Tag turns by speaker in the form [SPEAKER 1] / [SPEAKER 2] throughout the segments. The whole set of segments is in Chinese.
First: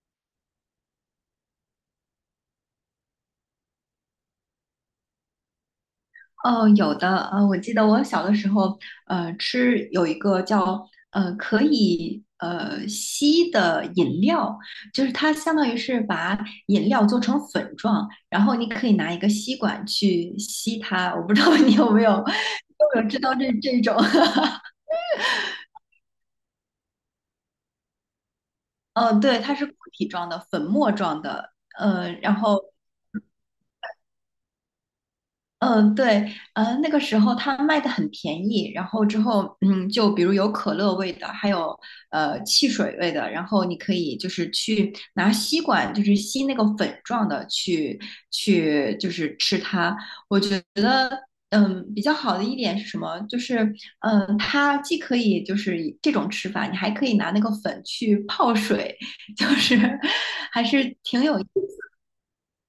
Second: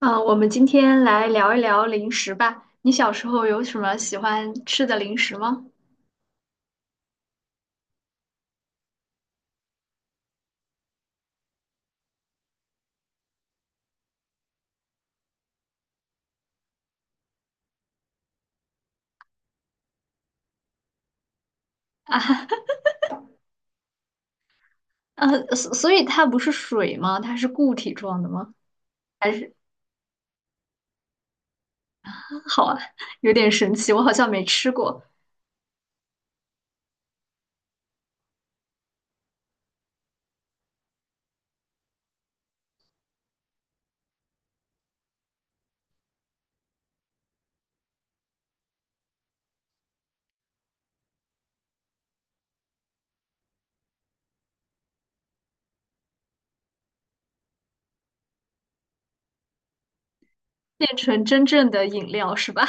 [SPEAKER 1] 我们今天来聊一聊零食吧。你小时候有什么喜欢吃的零食吗？
[SPEAKER 2] 哦，有的，我记得我小的时候，吃有一个叫可以吸的饮料，就是它相当于是把饮料做成粉状，然后你可以拿一个吸管去吸它。我不知道你有没有 有没有知道这种，
[SPEAKER 1] 所以它不是水吗？它是固体状的吗？还
[SPEAKER 2] 对，
[SPEAKER 1] 是
[SPEAKER 2] 它是固体状的、粉末状的，然后
[SPEAKER 1] 好啊，有点神奇，我好像没吃过。
[SPEAKER 2] 嗯，对，那个时候它卖的很便宜，然后之后，就比如有可乐味的，还有汽水味的，然后你可以就是去拿吸管，就是吸那个粉状的去就是吃它。我觉得，比较好的一点是什么？就是，它既可以就是以这种吃法，你还可以拿那个粉去泡水，就是
[SPEAKER 1] 变成真正的饮料是吧？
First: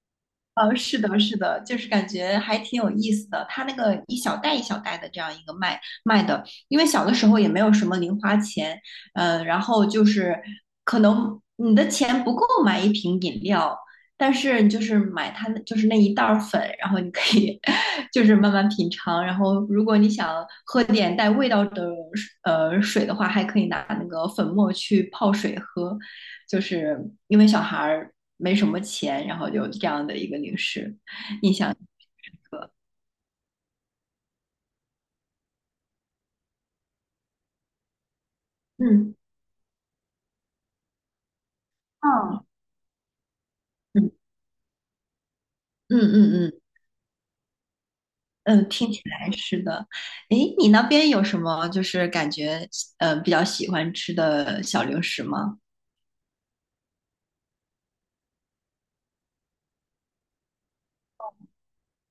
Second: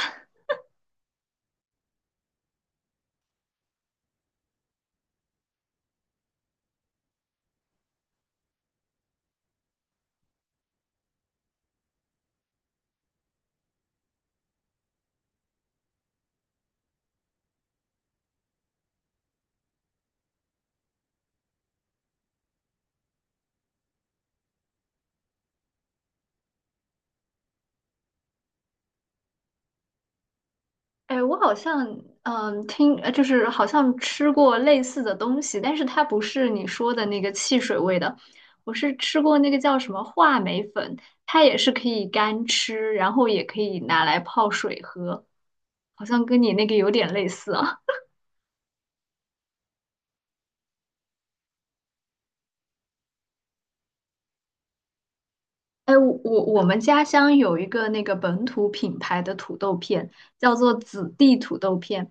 [SPEAKER 2] 是的，是的，就是感觉还挺有意思的。他那个一小袋一小袋的这样一个卖的，因为小的时候也没有什么零花钱，然后就是可能你的钱不够买一瓶饮料，但是你就是买它那就是那一袋儿粉，然后你可以 就是慢慢品尝。然后如果你想喝点带味道的水的话，还可以拿那个粉末去泡水喝。就是因为小孩没什么钱，然后有这样的一个零食，
[SPEAKER 1] 哎，我
[SPEAKER 2] 印
[SPEAKER 1] 好
[SPEAKER 2] 象
[SPEAKER 1] 像嗯
[SPEAKER 2] 刻。
[SPEAKER 1] 听，呃就是好像吃过类似的东西，但是它不是你说的那个汽水味的。我是
[SPEAKER 2] 嗯
[SPEAKER 1] 吃过那个叫什么话梅粉，它也是可以
[SPEAKER 2] 嗯，
[SPEAKER 1] 干吃，然后也可以拿
[SPEAKER 2] 嗯
[SPEAKER 1] 来泡水喝。
[SPEAKER 2] 嗯
[SPEAKER 1] 好像
[SPEAKER 2] 嗯
[SPEAKER 1] 跟你
[SPEAKER 2] 嗯
[SPEAKER 1] 那个有点类似啊。
[SPEAKER 2] 嗯，听起来是的。诶，你那边有什么就是感觉比较喜欢吃的小零食吗？
[SPEAKER 1] 哎，我们家乡有一个那个本土品牌的土豆片，叫做子弟土豆片。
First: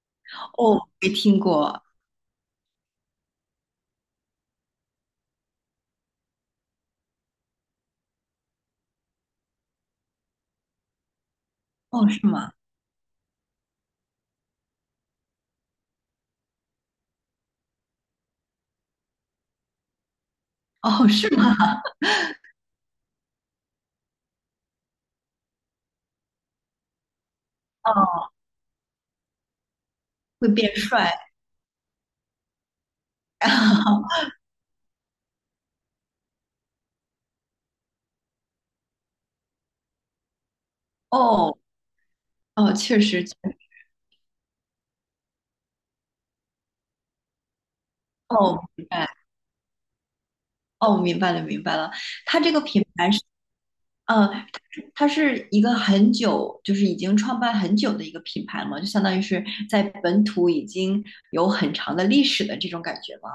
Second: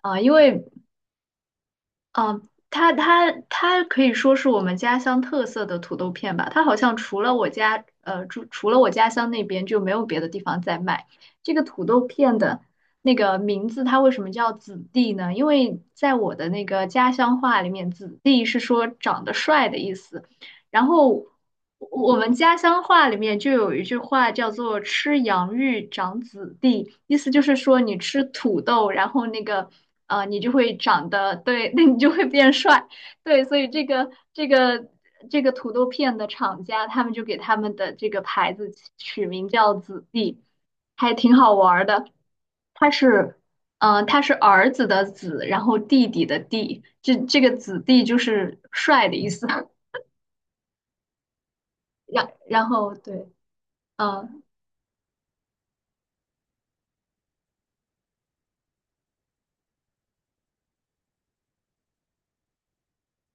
[SPEAKER 1] 啊、因为
[SPEAKER 2] 哦，没听过。
[SPEAKER 1] 啊、它可以说是我们家乡特色的土豆片吧。它好像除了我家乡那边就没有别的地方在卖这个土豆
[SPEAKER 2] 哦，是
[SPEAKER 1] 片
[SPEAKER 2] 吗？
[SPEAKER 1] 的那个名字。它为什么叫子弟呢？因为在我的那个家乡话里面，子弟是说长得帅的意思。然
[SPEAKER 2] 哦，
[SPEAKER 1] 后
[SPEAKER 2] 是吗？
[SPEAKER 1] 我们家乡话里面就有一句话叫做“吃洋芋长子弟”，意思就是说你吃
[SPEAKER 2] 哦，
[SPEAKER 1] 土豆，你
[SPEAKER 2] 会
[SPEAKER 1] 就
[SPEAKER 2] 变
[SPEAKER 1] 会长
[SPEAKER 2] 帅。
[SPEAKER 1] 得对，那你就会变帅。对，所以这个 这个这个土豆片的厂家，他们就给他们的这个牌子取名叫“子弟”，还挺好
[SPEAKER 2] 哦
[SPEAKER 1] 玩儿的。
[SPEAKER 2] 哦，
[SPEAKER 1] 它
[SPEAKER 2] 确实，确
[SPEAKER 1] 是。
[SPEAKER 2] 实。
[SPEAKER 1] 他是儿子的子，然后弟弟的弟，这个子弟就是
[SPEAKER 2] 哦，明白，
[SPEAKER 1] 帅的意思。
[SPEAKER 2] 哦，明白了，明白了。
[SPEAKER 1] 然
[SPEAKER 2] 它这个
[SPEAKER 1] 然
[SPEAKER 2] 品
[SPEAKER 1] 后
[SPEAKER 2] 牌是。
[SPEAKER 1] 对。
[SPEAKER 2] 嗯，
[SPEAKER 1] 嗯
[SPEAKER 2] 它是一个很久，就是已经创办很久的一个品牌了嘛，就相当于是在本土已经有很长的历史的这种感觉吗？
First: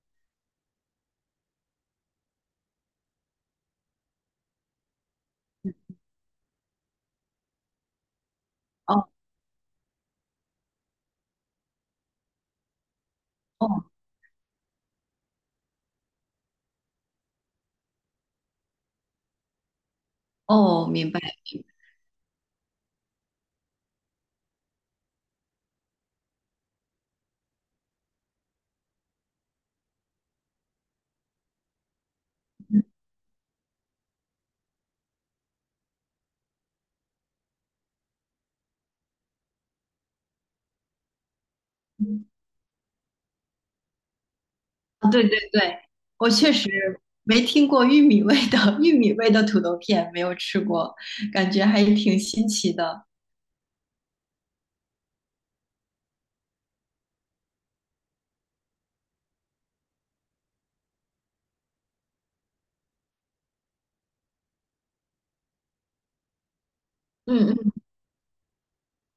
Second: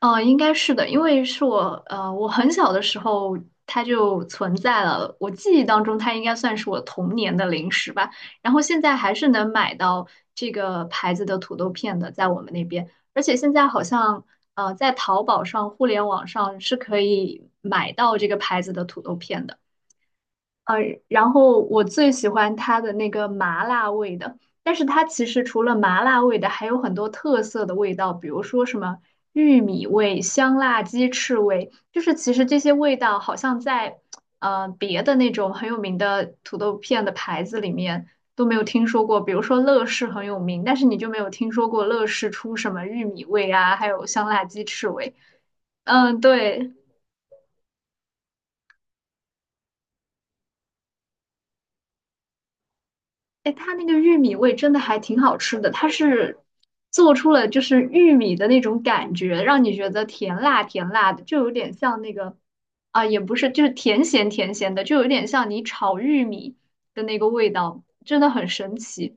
[SPEAKER 1] 应该是的，因为我很小的时候它就存在了，我记忆当中它应该算是我童年的零食吧。然后现在
[SPEAKER 2] 哦
[SPEAKER 1] 还是能买到这个牌子的土豆片的，在我们那边，而且现在好
[SPEAKER 2] 哦
[SPEAKER 1] 像呃，在淘宝上、互联网上是可以买到这个牌子的土豆片的。呃，
[SPEAKER 2] 哦，明白。
[SPEAKER 1] 然后我最喜欢它的那个麻辣味的，但是它其实除了麻辣味的，还有很多特色的味道，比如说什么玉米味、香辣鸡翅味，就是其实这些味道好像在别的那种很有名的土豆片的牌子里面都没有听说过。比如说乐事很有名，但是你就没有听说过乐
[SPEAKER 2] 嗯，
[SPEAKER 1] 事出什么玉米味啊，还有香辣鸡翅
[SPEAKER 2] 啊
[SPEAKER 1] 味。
[SPEAKER 2] 对对对，
[SPEAKER 1] 嗯，
[SPEAKER 2] 我确实
[SPEAKER 1] 对。
[SPEAKER 2] 没听过玉米味的 玉米味的土豆片，没有吃过，感觉还挺新奇的。
[SPEAKER 1] 哎，它那个玉米味真的还挺好吃的，它是做出了就是玉米的那种感觉，让你觉得甜辣甜辣的，就有点像那个，也不是，就是甜咸甜咸的，就有点像你炒玉米的那个味
[SPEAKER 2] 嗯，
[SPEAKER 1] 道，真的很神奇。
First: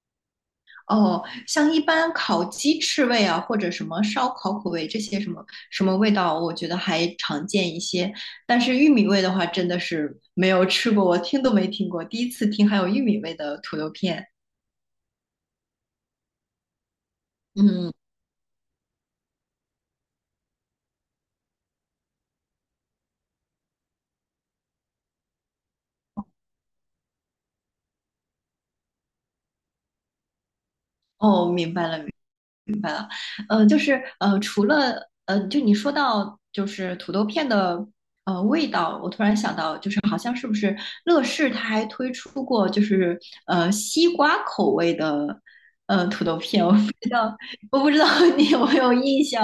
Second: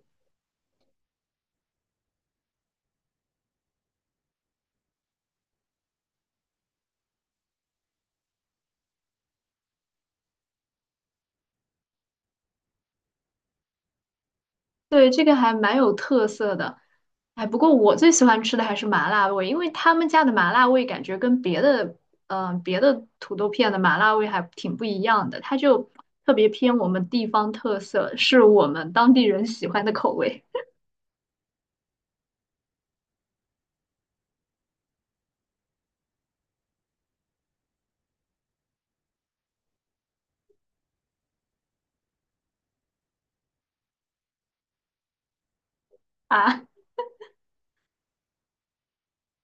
[SPEAKER 2] 哦，像一般烤鸡翅味啊，或者什么烧烤口味这些什么什么味道，我觉得还常见一些。但是玉米味的话，真的是没有吃过，我听都没听过，第一次听还有玉米味的土豆片。
[SPEAKER 1] 对，这个还蛮有特色的。哎，不过
[SPEAKER 2] 嗯，
[SPEAKER 1] 我最喜欢吃的还是麻辣味，因为他们家的麻辣味感觉跟别的土豆片的麻辣味还挺不一样的，它就特别偏我们地方特色，是我们当地人喜欢的口味。
[SPEAKER 2] 哦，明白了，就是除了就你说到就是土豆片的味道，我突然想到，就是好像是不是乐事它还推出过就是西瓜口味的土 豆片，
[SPEAKER 1] 啊。
[SPEAKER 2] 我不知道 你有没有印象，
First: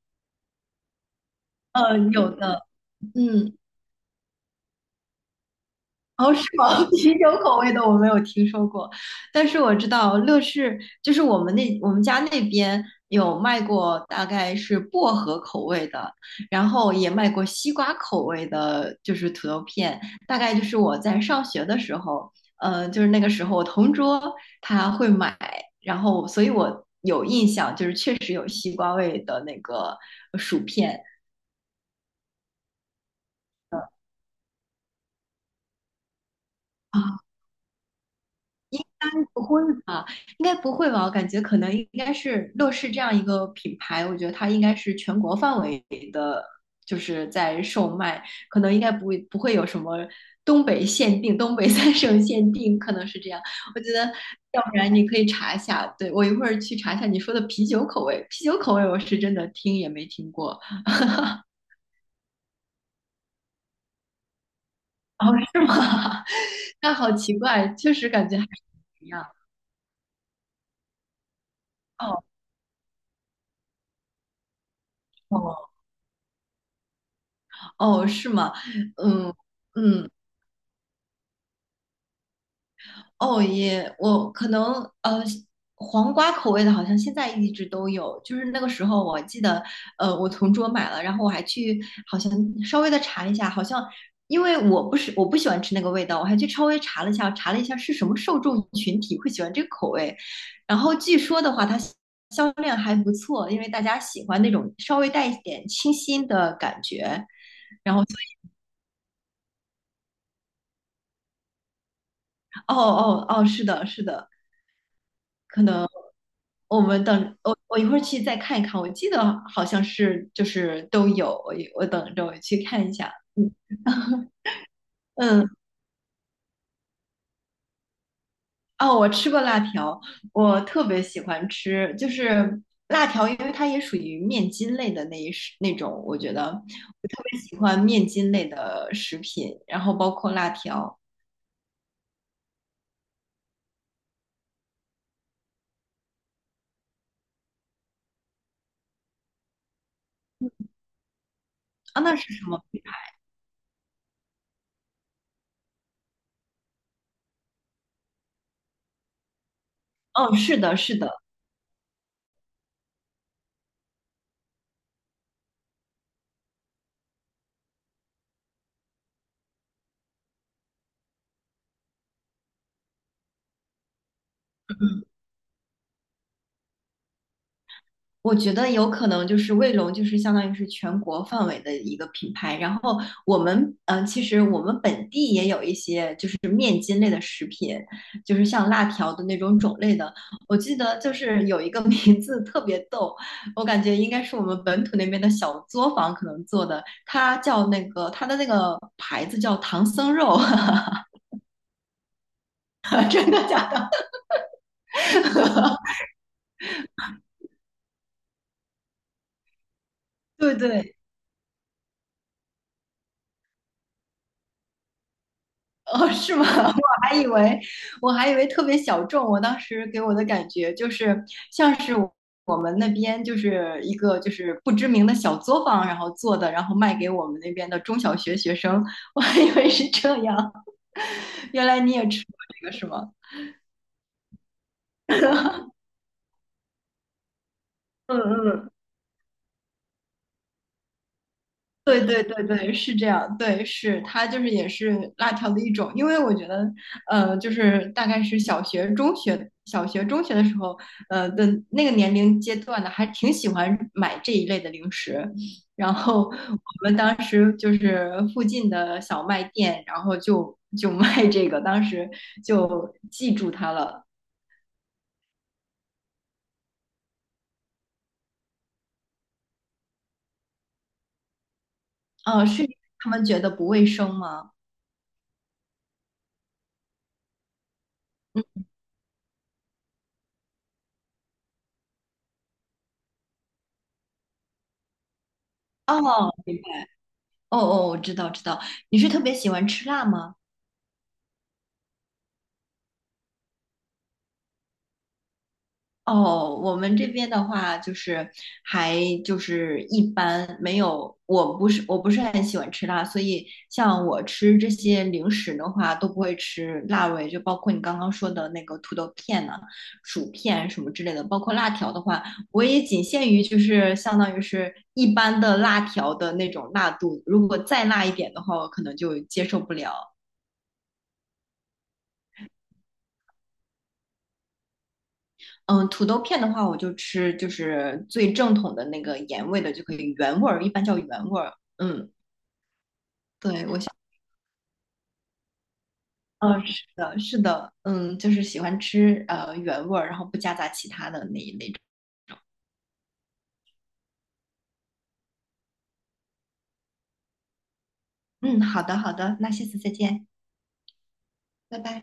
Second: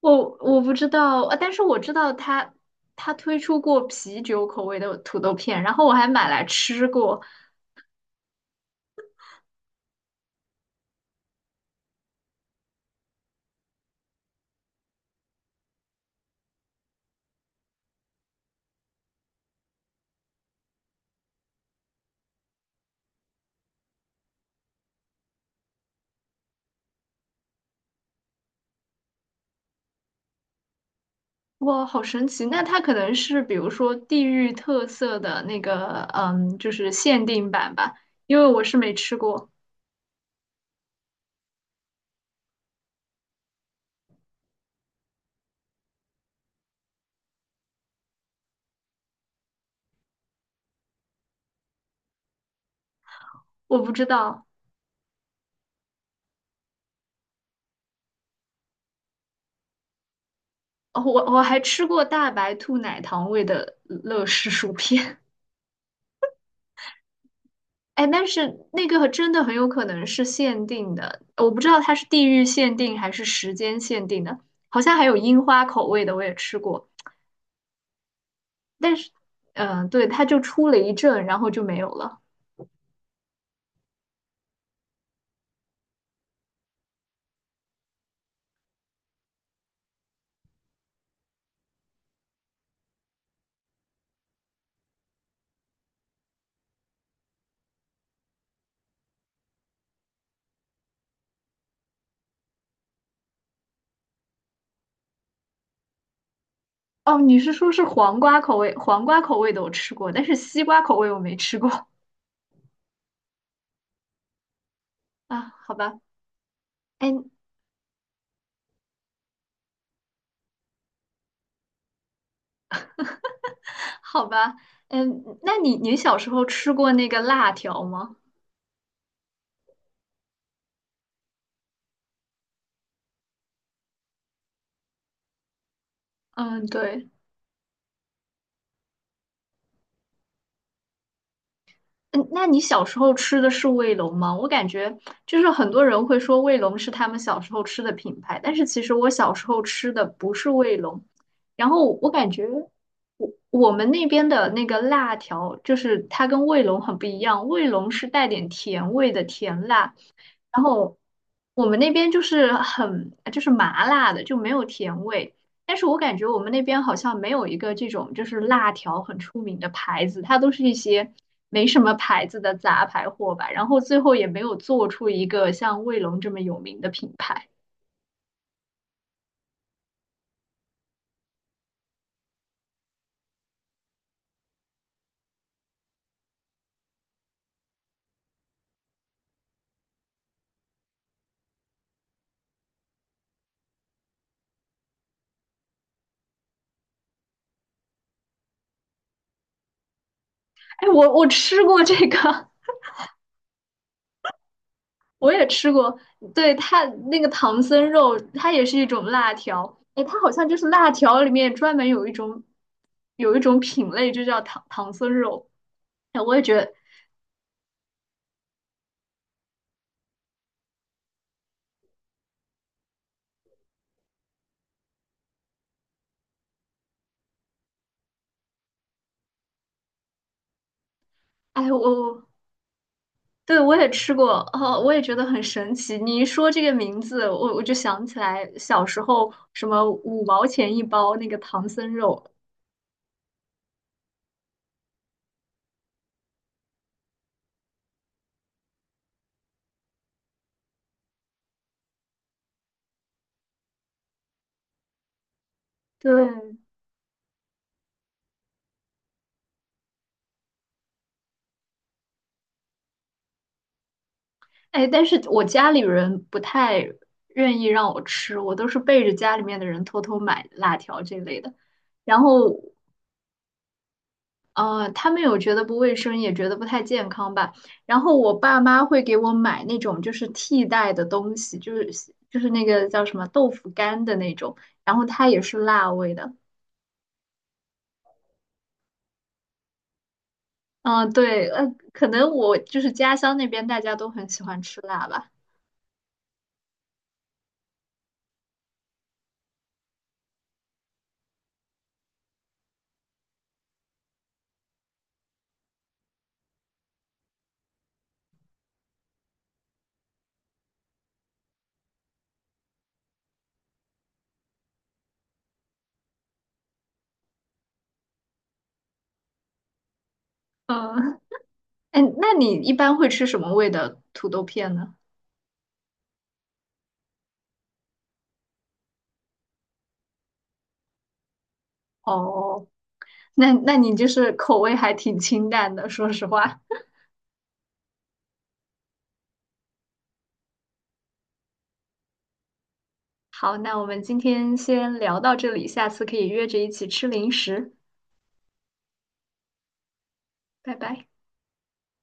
[SPEAKER 1] 我不知道，但是我知道
[SPEAKER 2] 有
[SPEAKER 1] 他
[SPEAKER 2] 的，
[SPEAKER 1] 他推
[SPEAKER 2] 嗯，
[SPEAKER 1] 出过啤酒口味的土豆片，然后我还买
[SPEAKER 2] 哦，是
[SPEAKER 1] 来
[SPEAKER 2] 吗？
[SPEAKER 1] 吃
[SPEAKER 2] 啤
[SPEAKER 1] 过。
[SPEAKER 2] 酒口味的我没有听说过，但是我知道乐事就是我们家那边有卖过，大概是薄荷口味的，然后也卖过西瓜口味的，就是土豆片，大概就是我在上学的时候，就是那个时候我同桌他会买，然后所以我有印象，就是确实有西瓜味的那个薯片。
[SPEAKER 1] 哇，好神奇！那它可能是比如说地域特色的那个，嗯，就是
[SPEAKER 2] 啊，
[SPEAKER 1] 限定版吧，因为我是没吃
[SPEAKER 2] 不
[SPEAKER 1] 过，
[SPEAKER 2] 会吧？应该不会吧？我感觉可能应该是乐视这样一个品牌，我觉得它应该是全国范围的，就是在售卖，可能应该不会有什么东北限定、东北三省限定，可能是这样。
[SPEAKER 1] 我
[SPEAKER 2] 我
[SPEAKER 1] 不
[SPEAKER 2] 觉得，
[SPEAKER 1] 知道。
[SPEAKER 2] 要不然你可以查一下，对，我一会儿去查一下你说的啤酒口味，啤酒口味我是真的听也没听过。
[SPEAKER 1] 哦我还吃过大白兔奶糖味的乐事薯片。
[SPEAKER 2] 哦，是吗？那好奇怪，确
[SPEAKER 1] 哎，
[SPEAKER 2] 实
[SPEAKER 1] 但
[SPEAKER 2] 感觉还是
[SPEAKER 1] 是那
[SPEAKER 2] 不
[SPEAKER 1] 个
[SPEAKER 2] 一样。
[SPEAKER 1] 真的很有可能是限定的，我不知道它是
[SPEAKER 2] 哦
[SPEAKER 1] 地域限定还是时间限定的。好像还有樱花
[SPEAKER 2] 哦
[SPEAKER 1] 口味的，我也吃过，
[SPEAKER 2] 哦，是吗？
[SPEAKER 1] 但是，
[SPEAKER 2] 嗯
[SPEAKER 1] 对，
[SPEAKER 2] 嗯，
[SPEAKER 1] 它就出了一阵，然后就没有了。
[SPEAKER 2] 哦也，我可能呃，黄瓜口味的，好像现在一直都有。就是那个时候，我记得，我同桌买了，然后我还去好像稍微的查一下，好像因为我不喜欢吃那个味道，我还去稍微查了一下，是什么受众群体会喜欢这个口味。然后据说的话，它销量还不错，因为大家喜欢那种稍微带一点清新的感
[SPEAKER 1] 哦，
[SPEAKER 2] 觉。
[SPEAKER 1] 你是说是
[SPEAKER 2] 然后，
[SPEAKER 1] 黄瓜口味？黄瓜口味的我吃过，但是西瓜口味我没吃过。
[SPEAKER 2] 哦哦哦，是的，是的。
[SPEAKER 1] 啊。
[SPEAKER 2] 可
[SPEAKER 1] 好
[SPEAKER 2] 能
[SPEAKER 1] 吧，
[SPEAKER 2] 我们
[SPEAKER 1] 哎，
[SPEAKER 2] 等我一会儿去再看一看，我记得好像是就是都有，我等着我去看一下。嗯
[SPEAKER 1] 好吧。嗯，
[SPEAKER 2] 嗯，
[SPEAKER 1] 那你小时候吃过那个辣条吗？
[SPEAKER 2] 哦，我吃过辣条，我特别喜欢吃，就是辣条，因为它也属于面筋类的那一食那种，我觉得
[SPEAKER 1] 嗯，
[SPEAKER 2] 我
[SPEAKER 1] 对。
[SPEAKER 2] 特别喜欢面筋类的食品，然后包括辣条
[SPEAKER 1] 嗯，那你小时候吃的是卫龙吗？我感觉就是很多人会说卫龙是他们小时候吃的品牌，但是其实我小时候吃的不是卫龙，然后
[SPEAKER 2] 啊，
[SPEAKER 1] 我
[SPEAKER 2] 那
[SPEAKER 1] 感
[SPEAKER 2] 是什
[SPEAKER 1] 觉。
[SPEAKER 2] 么？
[SPEAKER 1] 我们那边的那个辣条，就是它跟卫龙很不一样，卫龙是带点甜味的甜辣，
[SPEAKER 2] 哦，是
[SPEAKER 1] 然
[SPEAKER 2] 的，是
[SPEAKER 1] 后
[SPEAKER 2] 的，
[SPEAKER 1] 我们那边就是很就是麻辣的，就没有甜味。但是我感觉我们那边好像没有一个这种就是辣条很出名的牌子，它都是一些没什么牌子的杂牌货吧。然后最后也没有做出一个像卫龙这么有名的品牌。
[SPEAKER 2] 我觉得有可能就是卫龙，就是相当于是全国范围的一个品牌。然后我们，其实我们本地也有一些就是面筋类的食品，就是像辣条的那种种类的。我记得就是有一个 名字特别逗，我感觉应该是我们本土那边的小作坊可能做的，它的那个牌子叫唐僧肉，
[SPEAKER 1] 哎，我我吃过这个。
[SPEAKER 2] 真的假的？
[SPEAKER 1] 我也吃过。对，它那个唐僧肉，它也是一种辣条。哎，它好 像
[SPEAKER 2] 对
[SPEAKER 1] 就是辣
[SPEAKER 2] 对，
[SPEAKER 1] 条里面专门有一种品类，就叫唐僧肉。
[SPEAKER 2] 哦，
[SPEAKER 1] 哎，我
[SPEAKER 2] 是
[SPEAKER 1] 也
[SPEAKER 2] 吗？
[SPEAKER 1] 觉 得，
[SPEAKER 2] 我还以为我还以为特别小众。我当时给我的感觉就是像是我们那边就是一个就是不知名的小作坊，然后做的，然后卖给我们那边的中小学学生。我还以为是这样，原
[SPEAKER 1] 哎，
[SPEAKER 2] 来你也吃
[SPEAKER 1] 我
[SPEAKER 2] 过这个是吗？
[SPEAKER 1] 对我也吃过。哦，我也觉得很神奇。你一说这个名字，我就想起
[SPEAKER 2] 嗯
[SPEAKER 1] 来
[SPEAKER 2] 嗯，
[SPEAKER 1] 小时候什么五毛钱一包那个唐僧
[SPEAKER 2] 对
[SPEAKER 1] 肉。
[SPEAKER 2] 对对对，是这样，对，是它就是也是辣条的一种，因为我觉得，就是大概是小学、中学、小学、中学的时候，的那个年龄阶段的，还挺喜欢买这一类的零食。然后
[SPEAKER 1] 对，
[SPEAKER 2] 我们当时就是附近的小卖店，然后就卖这个，当时就记住它了。
[SPEAKER 1] 哎，但是我家里人不太愿意让我吃，我都是背着家里面的人偷偷买辣条这类的。然
[SPEAKER 2] 哦，
[SPEAKER 1] 后，
[SPEAKER 2] 是他们觉得不卫生吗？
[SPEAKER 1] 他们有觉得不卫生，也觉得不太健康吧。然后我爸妈会给我买那种就是替代的东西，就是那个叫什么豆腐干的那种，然后它也是辣味
[SPEAKER 2] 哦，
[SPEAKER 1] 的。
[SPEAKER 2] 明白。哦哦，我知道知道。你是特别喜欢吃辣吗？
[SPEAKER 1] 嗯，对，可能我就是家乡那边大家都很喜欢吃辣吧。
[SPEAKER 2] 哦，我们这边的话就是还就是一般没有，我不是很喜欢吃辣，所以像我吃这些零食的话都不会吃辣味，就包括你刚刚说的那个土豆片呐、薯片什么之类的，包括辣条的话，我也仅限于就是相当于是一般的辣条的那种辣度，如果再辣一点的话，我可能就接受不了。
[SPEAKER 1] 嗯，哎，那你一般会吃什么味的土豆片呢？
[SPEAKER 2] 嗯，土豆片的话，我就吃就是最正统的那个盐味的就可以，原味儿一般叫原味儿。嗯，
[SPEAKER 1] 哦。那
[SPEAKER 2] 对，
[SPEAKER 1] 那
[SPEAKER 2] 我想，
[SPEAKER 1] 你就是口味还挺清淡的，说实话。
[SPEAKER 2] 嗯，是的，是的，嗯，就是喜欢吃原味儿，然后不夹杂其他的那一类种。
[SPEAKER 1] 好，那我们今天先聊到这里，下次可以约着一起吃零食，
[SPEAKER 2] 嗯，好的，好的，那下次再见，
[SPEAKER 1] 拜拜。
[SPEAKER 2] 拜拜。